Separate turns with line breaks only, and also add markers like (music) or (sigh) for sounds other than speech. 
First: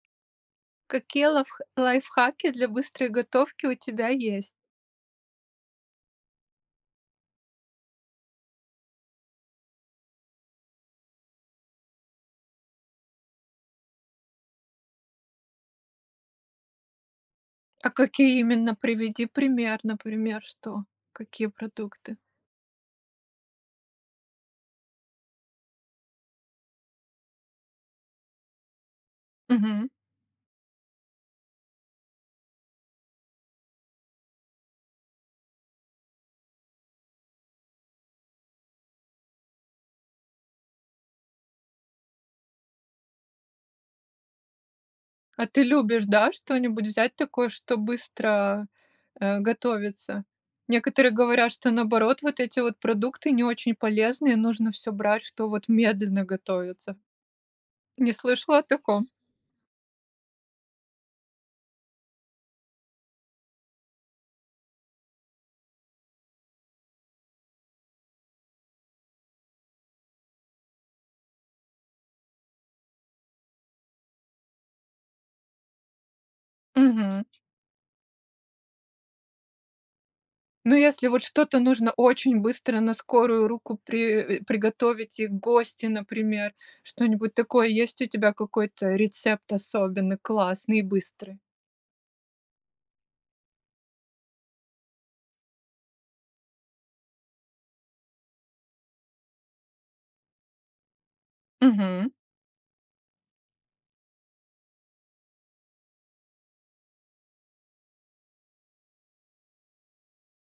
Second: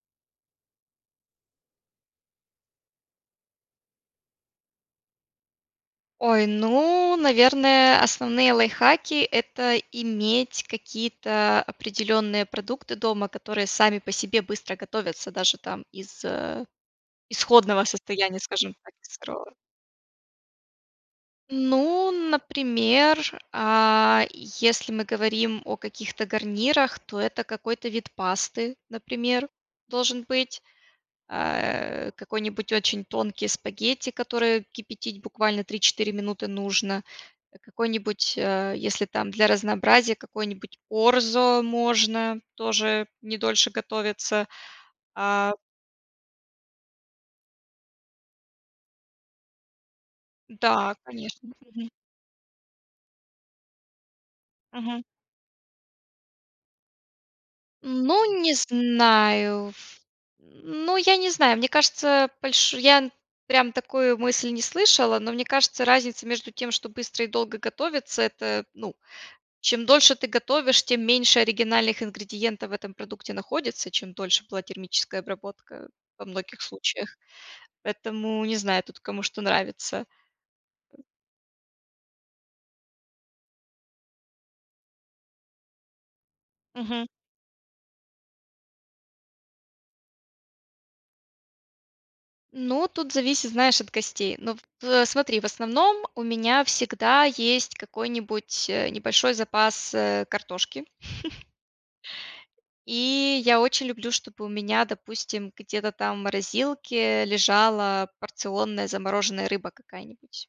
Какие лавх лайфхаки для быстрой готовки у тебя есть?
Ой, ну наверное, основные лайфхаки, это иметь какие-то определенные продукты дома, которые сами по себе быстро готовятся даже там из, э, исходного
А какие
состояния скажем
именно
так из
приведи
сырого.
пример, например, что какие
Ну,
продукты?
например, а, если мы говорим о каких-то гарнирах, то это какой-то вид пасты, например,
Мгм.
должен быть, а, э, какой-нибудь очень тонкий спагетти, которые кипятить буквально 3-4 минуты нужно, какой-нибудь, а, если там для разнообразия, какой-нибудь орзо можно тоже не дольше готовится.
А
А
ты любишь, да, что-нибудь взять такое, чтобы быстро, э, готовится?
Да,
Некоторые
конечно,
говорят, что
мгм.
наоборот, вот эти вот продукты не очень полезные, нужно всё
Мгм.
брать, что вот медленно готовится. Не
Ну не
слышала о таком?
знаю в м, ну я не знаю. Мне кажется больш я, м, прям такую мысль не слышала, но мне кажется, разница между тем, что быстро и долго готовится это, ну, чем дольше ты готовишь, тем меньше оригинальных ингредиентов в этом продукте находится, чем дольше была термическая обработка, во многих случаях,
Мгм.
поэтому не знаю тут кому что нравится.
Ну
Э
если вот что-то нужно очень быстро на скорую руку при э, приготовить и гости, например,
Мгм.
что-нибудь такое. Есть у тебя какой-то рецепт особенный, классный и быстрый?
Ну тут зависит, знаешь, от гостей, ну в э, смотри в основном у меня всегда есть какой-нибудь, э, небольшой запас, э, картошки. (chuckles)
Мгм.
И я очень люблю, чтобы у меня, допустим, где-то там в морозилке лежала порционная замороженная рыба какая-нибудь.